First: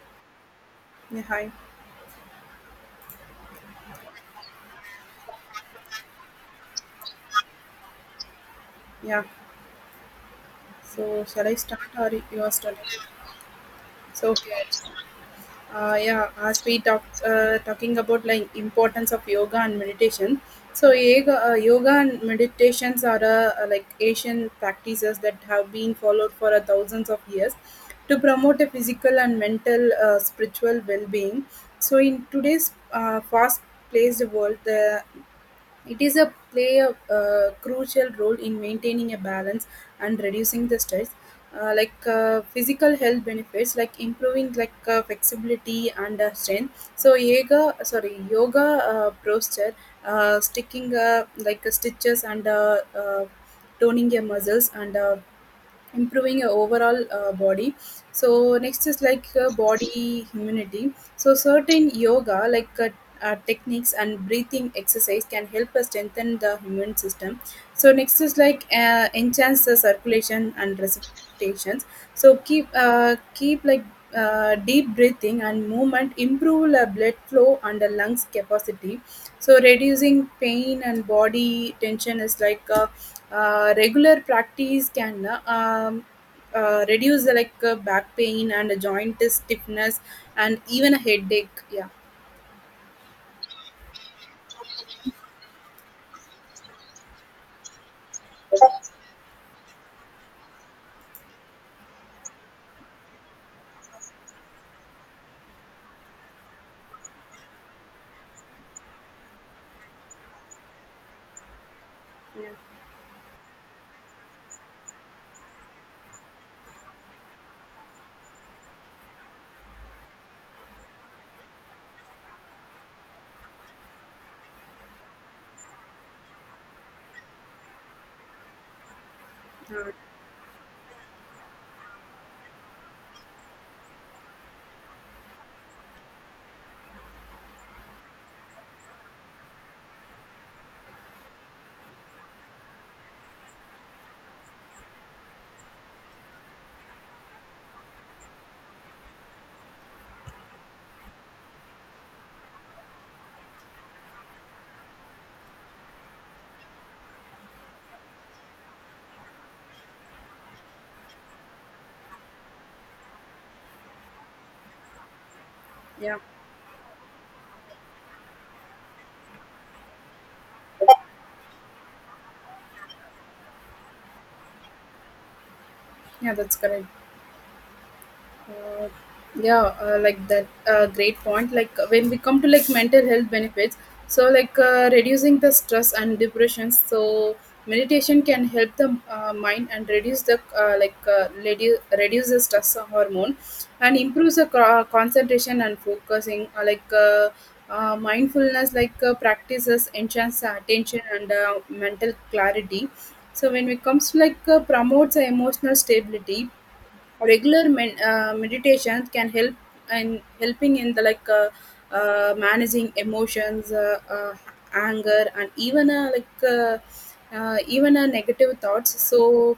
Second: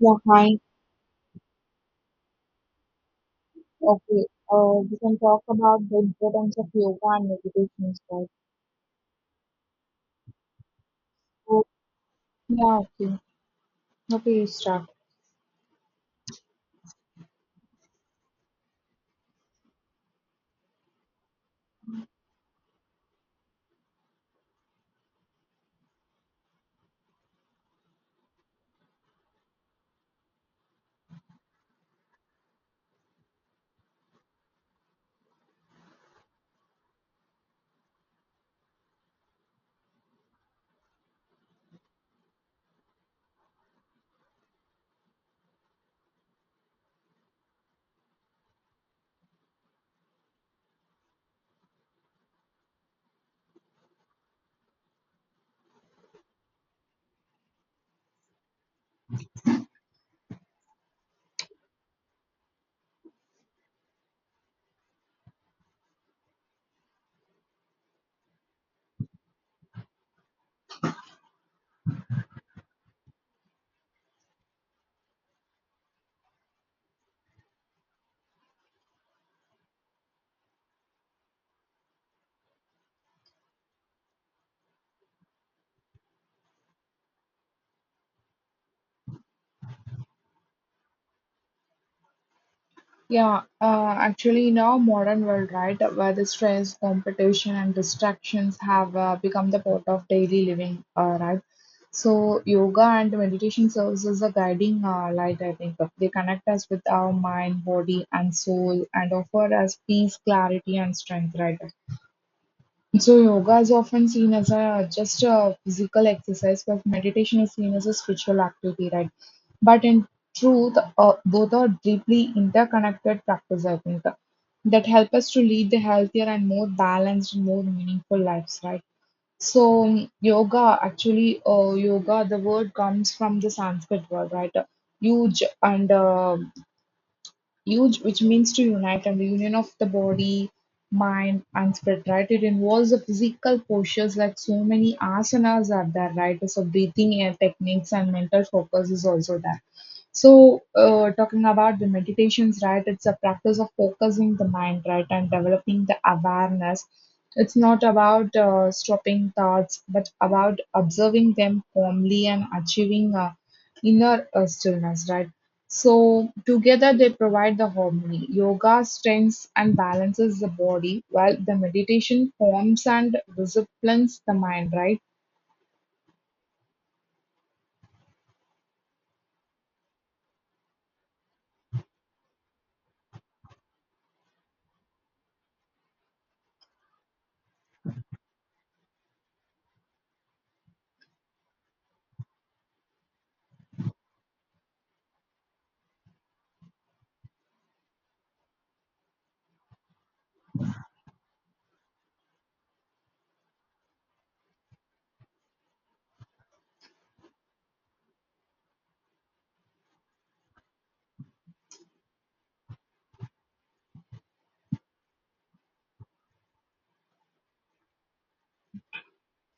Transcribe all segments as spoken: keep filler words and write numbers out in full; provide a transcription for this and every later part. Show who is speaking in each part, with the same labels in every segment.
Speaker 1: Yeah, hi.
Speaker 2: Yeah, hi.
Speaker 1: Okay, uh, we can talk about the importance of yoga and meditation, right?
Speaker 2: Yeah. So shall I
Speaker 1: So,
Speaker 2: start or you are
Speaker 1: Yeah,
Speaker 2: starting?
Speaker 1: okay.
Speaker 2: So,
Speaker 1: Okay, you
Speaker 2: okay.
Speaker 1: start.
Speaker 2: Uh, yeah, as we talk uh, talking about like importance of yoga and meditation. So yoga, uh, yoga and meditations are uh, uh, like Asian practices that have been followed for uh, thousands of years to promote a physical and mental uh, spiritual well-being. So in today's uh, fast-paced world, the it is a play a uh, crucial role in maintaining a balance and reducing the stress. Uh, like uh, physical health benefits, like improving like uh, flexibility and uh, strength. So yoga, sorry, yoga uh, posture, uh, sticking uh, like uh, stitches and uh, uh, toning your muscles and uh, improving your overall uh, body. So next is like uh, body immunity. So certain yoga like uh, uh, techniques and breathing exercise can help us strengthen the immune system. So next is like uh, enhance the circulation and respirations. So keep uh, keep like uh, deep breathing and movement improve the blood flow and the lungs capacity. So reducing pain and body tension is like uh, uh, regular practice can uh, um, uh, reduce the like uh, back pain and a joint stiffness and even a headache. Yeah,
Speaker 1: Yeah, uh, actually, in our modern world, right, where the stress, competition, and distractions have uh, become the part of daily living, uh, right? So, yoga and meditation serves as a guiding uh, light, I think. They connect us with our mind, body, and soul, and offer us peace, clarity, and strength, right?
Speaker 2: yeah,
Speaker 1: So yoga is often seen as a just a physical exercise, but meditation is seen as a spiritual activity, right? But in truth, uh, both are deeply interconnected practice, I think, that help us to lead the healthier and more balanced, more meaningful lives, right? So
Speaker 2: uh,
Speaker 1: um, yoga, actually, uh, yoga, the word comes from the Sanskrit word, right? Huge and uh, Huge, which means to unite, and the union of the body, mind, and spirit, right? It involves the physical postures, like so many asanas are there, right? So breathing air techniques and mental focus is also there. So, uh, talking about the meditations, right? It's a practice of focusing the mind, right, and developing the awareness. It's not about uh, stopping thoughts, but about observing them calmly and achieving uh, inner uh, stillness, right?
Speaker 2: yeah,
Speaker 1: So together they provide the harmony. Yoga strengthens and balances the body, while the meditation forms and disciplines the mind, right?
Speaker 2: yeah. That's correct. Uh, yeah, uh, like that. Uh, great point. Like uh, when we come to like mental health benefits, so like uh, reducing the stress and depression. So meditation can help the uh, mind and reduce the uh, like uh, reduce reduce the stress hormone and improves the co- concentration and focusing. Uh, like uh, uh, mindfulness, like uh, practices enhance the attention and uh, mental clarity. So when it comes to like uh, promotes the emotional stability, regular men, uh, meditations can help in helping in the like uh, uh, managing emotions uh, uh, anger and even uh, like uh, uh, even uh, negative thoughts. So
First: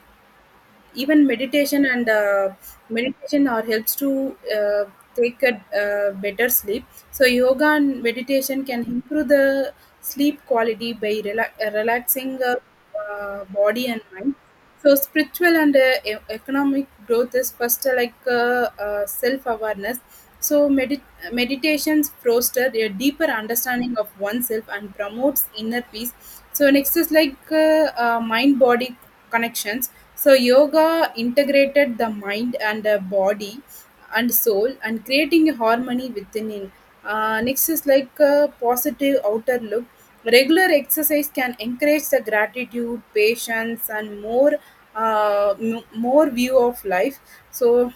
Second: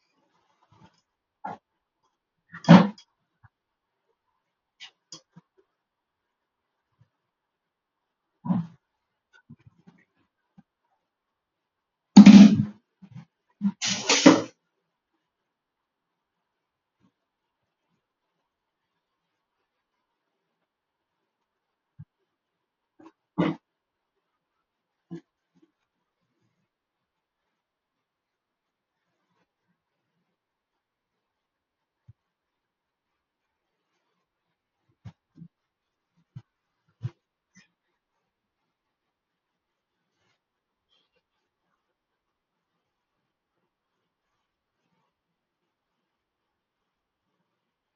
Speaker 2: even meditation and uh, meditation or helps to uh, take a uh, better sleep. So yoga and meditation can improve the sleep quality by rela- uh, relaxing uh, uh, body and mind. So spiritual and uh, e- economic growth is first uh, like uh, uh, self awareness. So meditation meditations foster a deeper understanding of oneself and promotes inner peace. So next is like uh, uh, mind body connections. So yoga integrated the mind and uh, body and soul and creating a harmony within it. Uh, next is like uh, positive outer look. Regular exercise can encourage the gratitude patience and more uh, m- more view of life. So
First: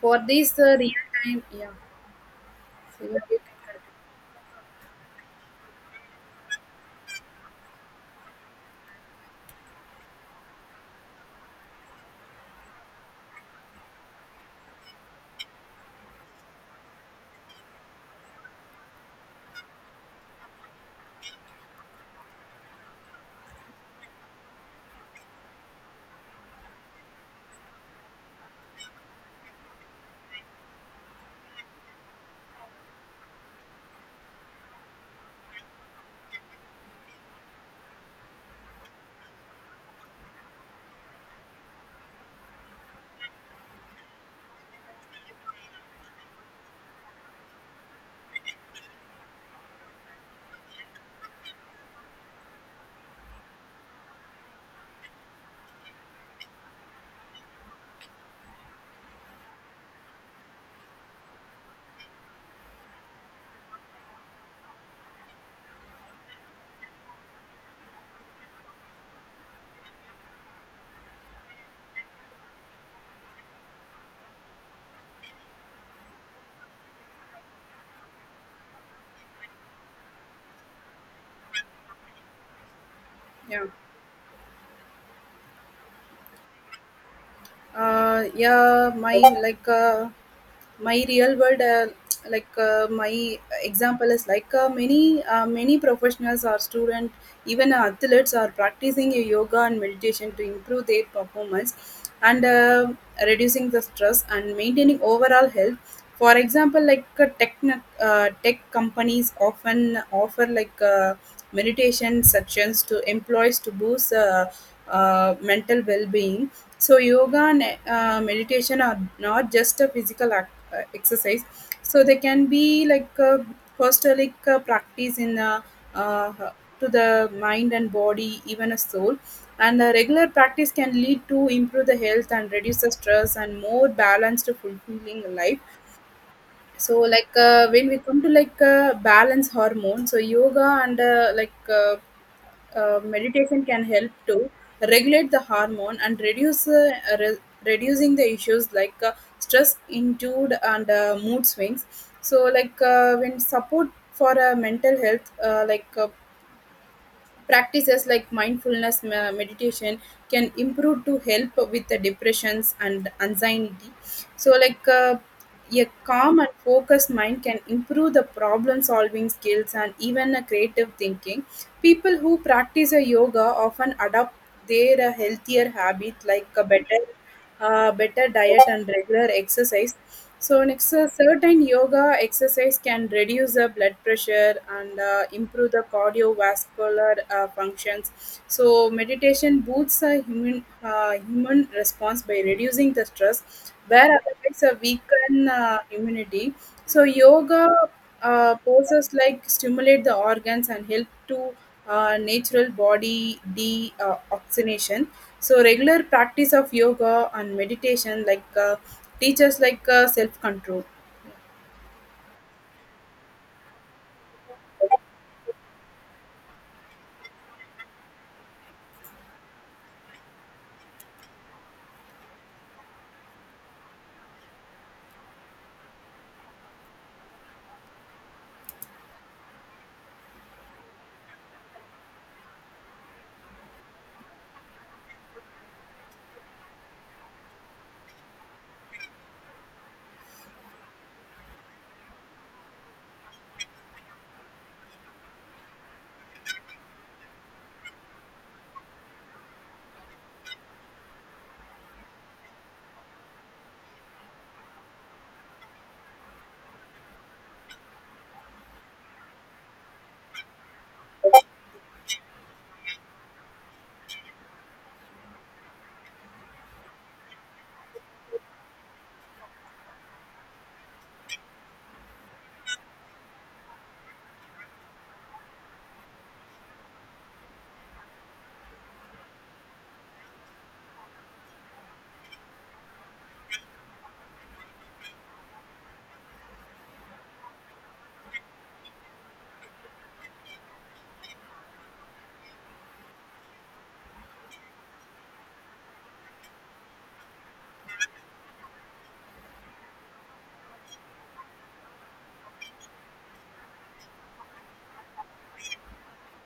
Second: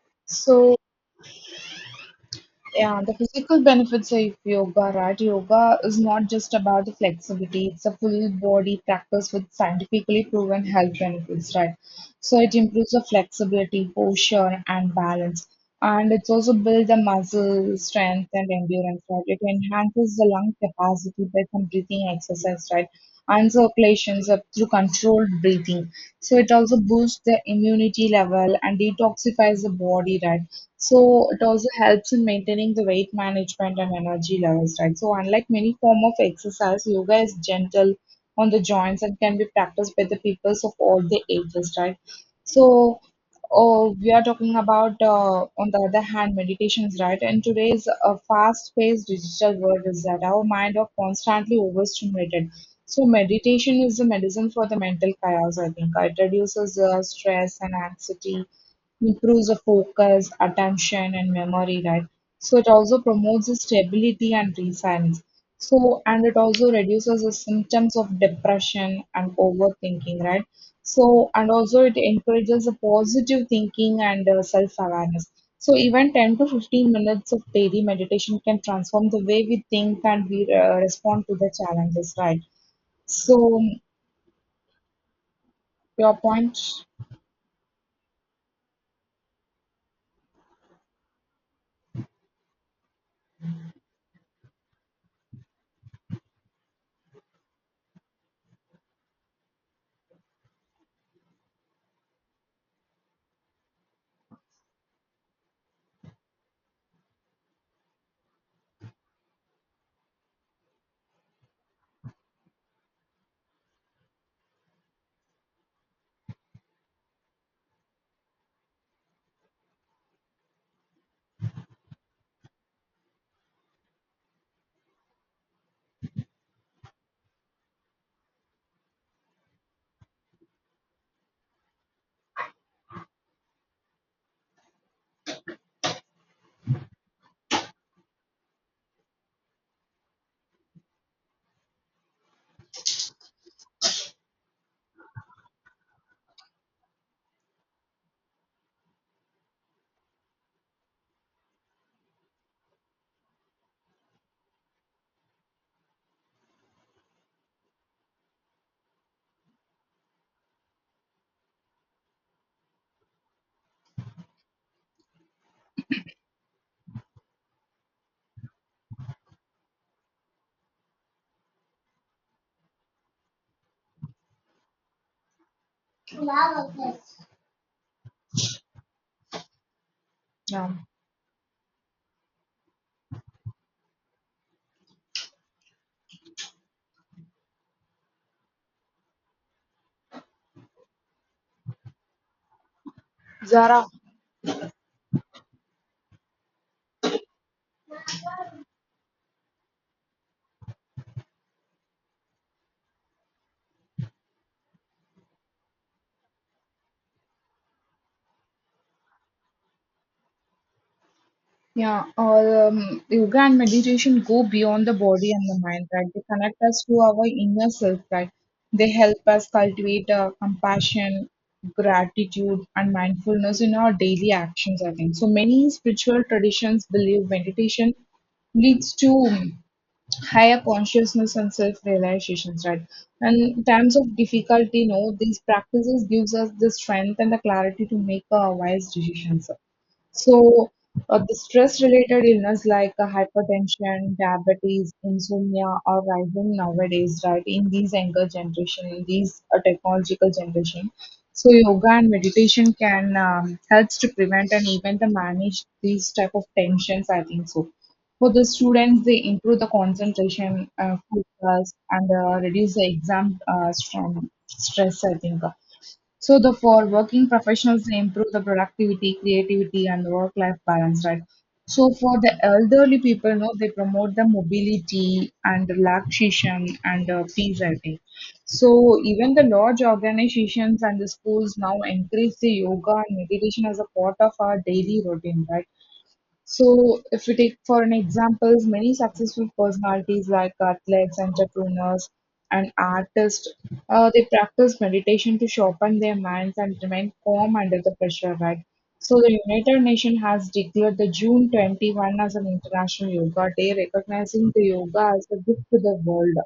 Speaker 2: for this
Speaker 1: So
Speaker 2: uh, real time, yeah.
Speaker 1: Yeah, the
Speaker 2: So
Speaker 1: physical benefits of yoga, right? Yoga is not just about the flexibility, it's a full body practice with scientifically proven health benefits, right? So it improves the flexibility, posture, and balance. And it's also build the muscle strength and endurance, right? It enhances the lung capacity by some breathing exercise, right? And circulations up through controlled breathing. So it also boosts the immunity level and detoxifies the body, right? So it also helps in maintaining the weight management and energy levels, right? So unlike many form of exercise, yoga is gentle on the joints and can be practiced by the peoples of all the ages, right? So oh, we are talking about, uh, on the other hand, meditations, right? In today's uh, fast-paced digital world, is that our mind are constantly overstimulated. So meditation is the medicine for the mental chaos, I think. It reduces uh, stress and anxiety, improves the focus, attention, and memory, right? So it also promotes the stability and resilience. So, and it also reduces the symptoms of depression and overthinking, right? So, and also it encourages the positive thinking and uh, self-awareness. So even ten to fifteen minutes of daily meditation can transform the way we think and we uh, respond to the challenges, right? So
Speaker 2: yeah.
Speaker 1: your point,
Speaker 2: Uh yeah, my like uh my real world, uh, like uh, my example is like uh, many uh, many professionals or student, even athletes are practicing yoga and meditation to improve their performance and uh, reducing the stress and maintaining overall health. For example, like uh, tech uh, tech companies often offer like uh, meditation sessions to employees to boost uh, uh, mental well-being. So yoga and uh, meditation are not just a physical act, uh, exercise. So they can be like a hostelic uh, practice in uh, uh, to the mind and body, even a soul. And a regular practice can lead to improve the health and reduce the stress and more balanced, fulfilling life. So like uh, when we come to like uh, balance hormone. So yoga and uh, like uh, uh, meditation can help to regulate the hormone and reduce uh, re- reducing the issues like uh, stress induced and uh, mood swings. So like uh, when support for uh, mental health uh, like uh, practices like mindfulness me- meditation can improve to help with the depressions and anxiety. So, like uh, a calm and focused mind can improve the problem solving skills and even a creative thinking. People who practice a yoga often adopt their uh, healthier habit, like a better uh, better diet and regular exercise. So
Speaker 1: yeah,
Speaker 2: next, uh, certain yoga exercise can reduce the blood pressure and uh, improve the cardiovascular uh, functions. So meditation boosts the human uh, human response by reducing the stress,
Speaker 1: Zara,
Speaker 2: where otherwise a weaken uh, immunity. So yoga uh, poses like stimulate the organs and help to uh, natural body deoxygenation. So regular practice of yoga and meditation like uh, teaches like uh, self control.
Speaker 1: yeah, or um, yoga and meditation go beyond the body and the mind, right? They connect us to our inner self, right? They help us cultivate uh, compassion, gratitude, and mindfulness in our daily actions. I think so. Many spiritual traditions believe meditation leads to um, higher consciousness and self-realizations, right? And in times of difficulty, you know, these practices gives us the strength and the clarity to make uh, wise decisions. So, uh, the stress-related illness like uh, hypertension, diabetes, insomnia are rising nowadays, right? In these younger generation, in these uh, technological generation, so yoga and meditation can um, helps to prevent and even to manage these type of tensions. I think so. For the students, they improve the concentration, uh, focus, and uh, reduce the exam uh, strum- stress. I think. So the for working professionals they improve the productivity, creativity, and the work-life balance, right? So for the elderly people, no, they promote the mobility and relaxation and uh, peace, I think. So even the large organizations and the schools now encourage the yoga and meditation as a part of our daily routine, right? So, if we take for an examples, many successful personalities like athletes, entrepreneurs, and artists, uh, they practice meditation to sharpen their minds and remain calm under the pressure, right? So, the United Nations has declared the June twenty-first as an International Yoga Day, recognizing the yoga as a gift to the world.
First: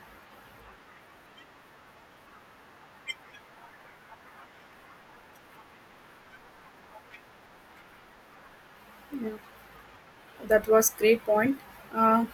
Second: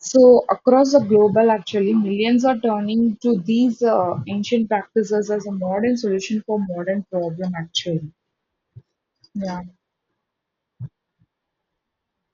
Speaker 1: So, across the global, actually, millions are turning to these uh, ancient practices as a modern solution for modern problem, actually.
Speaker 2: Yeah,
Speaker 1: Yeah.
Speaker 2: that was great point. Uh,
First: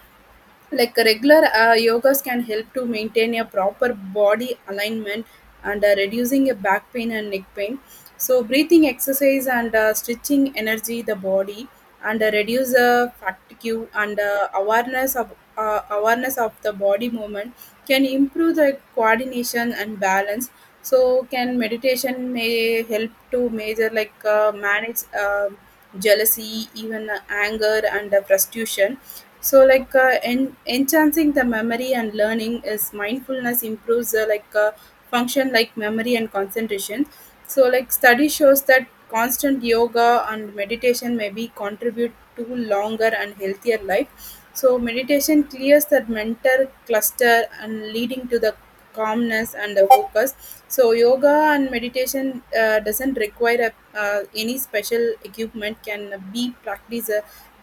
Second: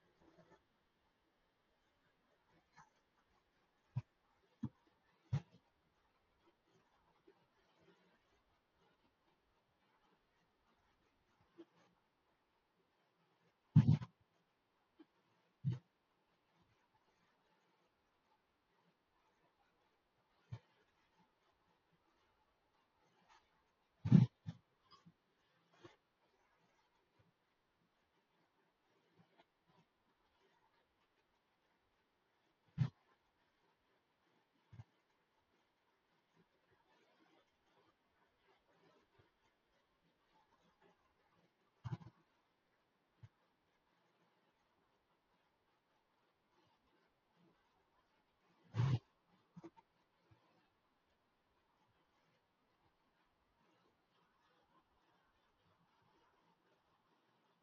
Speaker 2: like regular uh, yogas can help to maintain a proper body alignment and uh, reducing a back pain and neck pain. So breathing exercise and uh, stretching energy the body and uh, reduce uh, fatigue, and uh, awareness of uh, awareness of the body movement can improve the coordination and balance. So can meditation may help to measure, like uh, manage uh, jealousy, even uh, anger and uh, frustration. So like uh, en- enhancing the memory and learning is mindfulness improves uh, like uh, function like memory and concentration. So like study shows that constant yoga and meditation may be contribute to longer and healthier life. So meditation clears the mental cluster and leading to the calmness and the focus. So yoga and meditation uh, doesn't require a, uh, any special equipment, can be practiced uh,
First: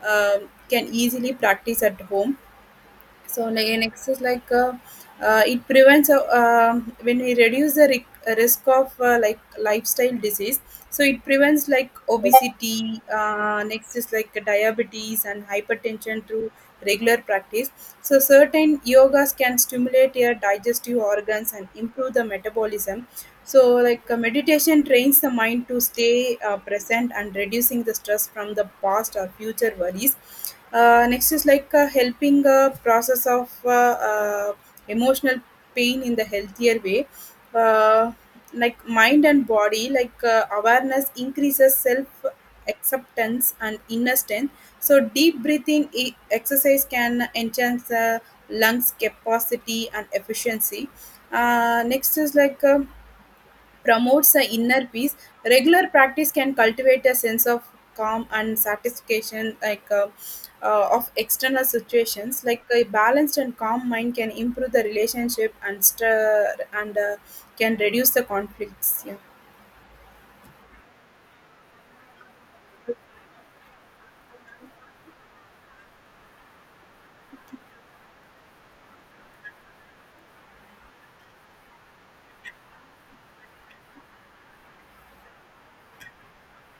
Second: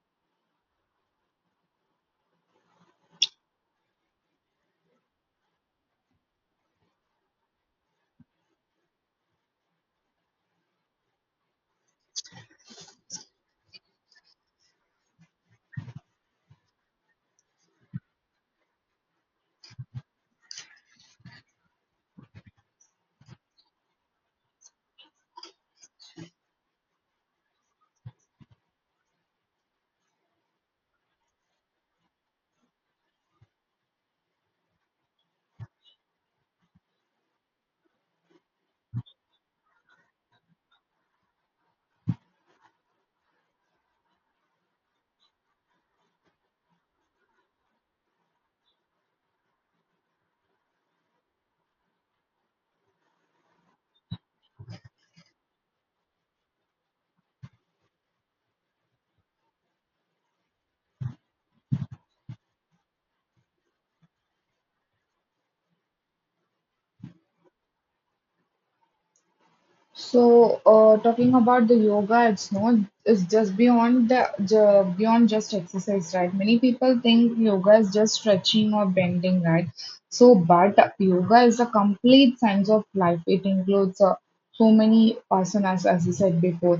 Speaker 2: um, can easily practice at home. So ne- next is like uh, uh, it prevents uh, um, when we reduce the ric- uh, risk of uh, like lifestyle disease. So it prevents like obesity. Uh, next is like diabetes and hypertension through regular practice. So certain yogas can stimulate your digestive organs and improve the metabolism. So like uh, meditation trains the mind to stay uh, present and reducing the stress from the past or future worries. Uh, next is like uh, helping uh, process of uh, uh, emotional pain in the healthier way. uh, like mind and body, like uh, awareness increases self acceptance and inner strength. So deep breathing e- exercise can enhance the lungs capacity and efficiency. Uh, next is like um promotes the inner peace. Regular practice can cultivate a sense of calm and satisfaction, like uh, uh, of external situations. Like a balanced and calm mind can improve the relationship and stir, and uh, can reduce the conflicts. Yeah,
Speaker 1: So, uh, talking about the yoga, it's not it's just beyond the, the beyond just exercise, right? Many people think yoga is just stretching or bending, right? So, but yoga is a complete science of life. It includes uh, so many asanas, as I said before.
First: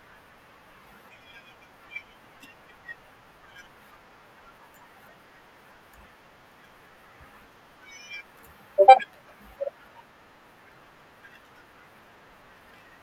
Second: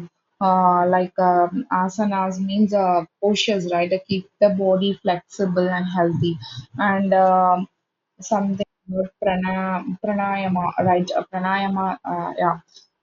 Speaker 1: Uh, like um, asanas means uh, postures, right? To keep the body flexible and healthy, and um, something about prana, pranayama, right? Uh, pranayama, uh, yeah,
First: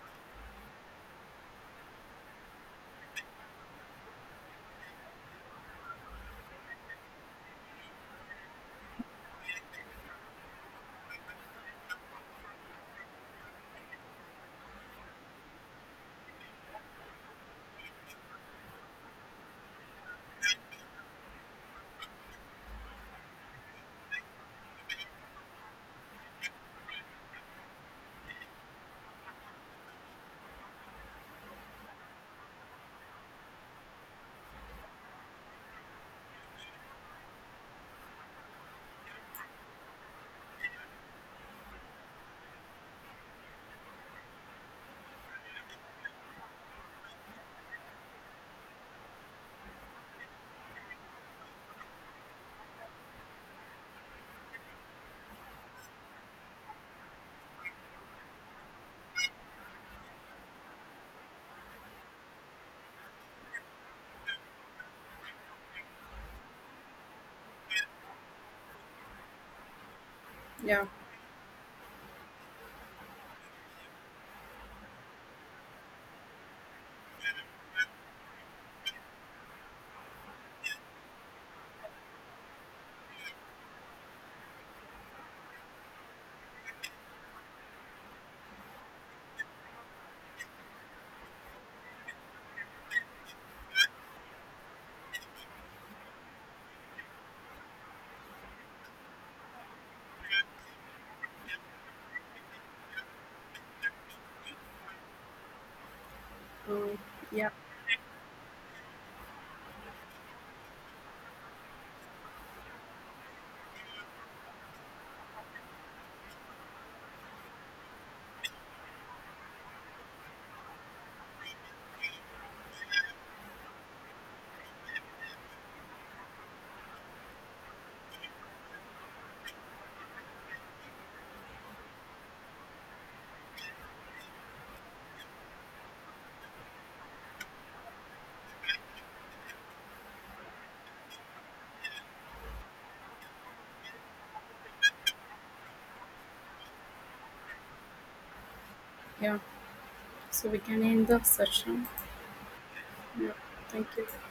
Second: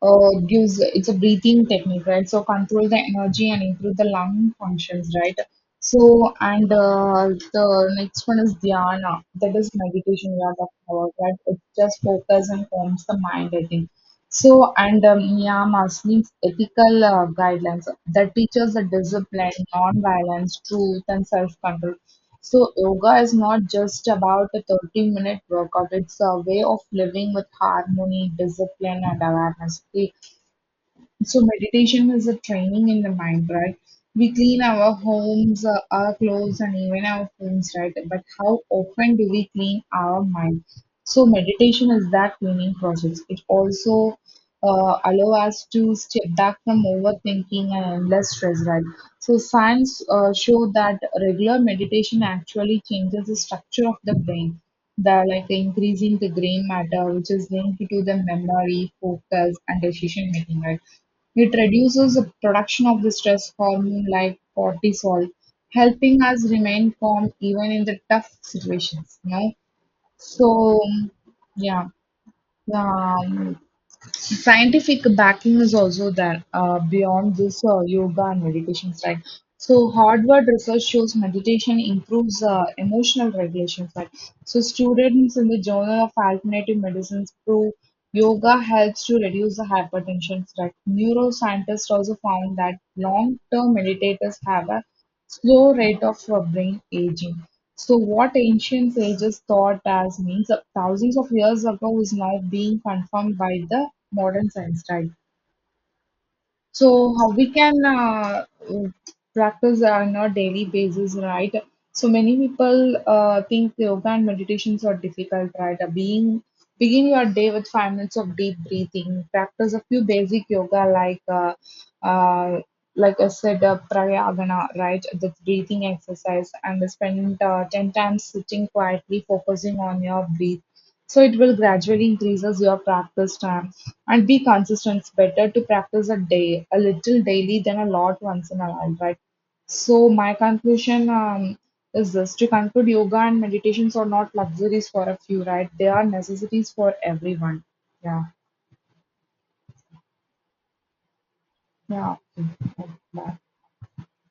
Speaker 1: uh, gives it's a breathing technique, right? So control the energy and improve the lung functions, right? So and uh, the next one is dhyana, that is meditation we are talking about, right? It just focus and calms the mind, I think. So and um, niyamas means ethical uh, guidelines that teaches the discipline, non-violence, truth, and self-control. So yoga is not just about a thirty minute workout. It's a way of living with harmony, discipline, and awareness. The so meditation is a training in the mind, right? We clean our homes, uh, our clothes, and even our homes, right? But how often do we clean our mind? So meditation is that cleaning process. It also uh, allow us to step back from overthinking and endless stress, right? So science uh, show that regular meditation actually changes the structure of the brain. The like increasing the gray matter, which is linked to the memory, focus, and decision making, right? It reduces the production of the stress hormone like cortisol, helping us remain calm even in the tough situations. You know? So,
Speaker 2: yeah,
Speaker 1: yeah. Um, scientific backing is also there uh, beyond this uh, yoga and meditation side. So Harvard research shows meditation improves uh, emotional regulation side. So students in the Journal of Alternative Medicines prove yoga helps to reduce the hypertension threat. Neuroscientists also found that long-term meditators have a slow rate of uh, brain aging. So what ancient sages thought as means of thousands of years ago is now being confirmed by the modern science, right?
Speaker 2: uh,
Speaker 1: So how
Speaker 2: yeah,
Speaker 1: we can uh, mm, practice on a daily basis, right? So many people uh, think yoga and meditations are difficult, right? Uh, Being begin your day with five minutes of deep breathing. Practice a few basic yoga like uh, uh, like I said, uh, pranayama, right? The breathing exercise, and spend uh, ten times sitting quietly, focusing on your breath. So it will gradually increases your practice time and be consistent. It's better to practice a day, a little daily than a lot once in a while, right? So my conclusion um, is this: to conclude, yoga and meditations are not luxuries for a few, right? They are necessities for everyone. Yeah,
Speaker 2: yeah. So we can end the session.
Speaker 1: yeah. Okay. Bye.
Speaker 2: Thank you.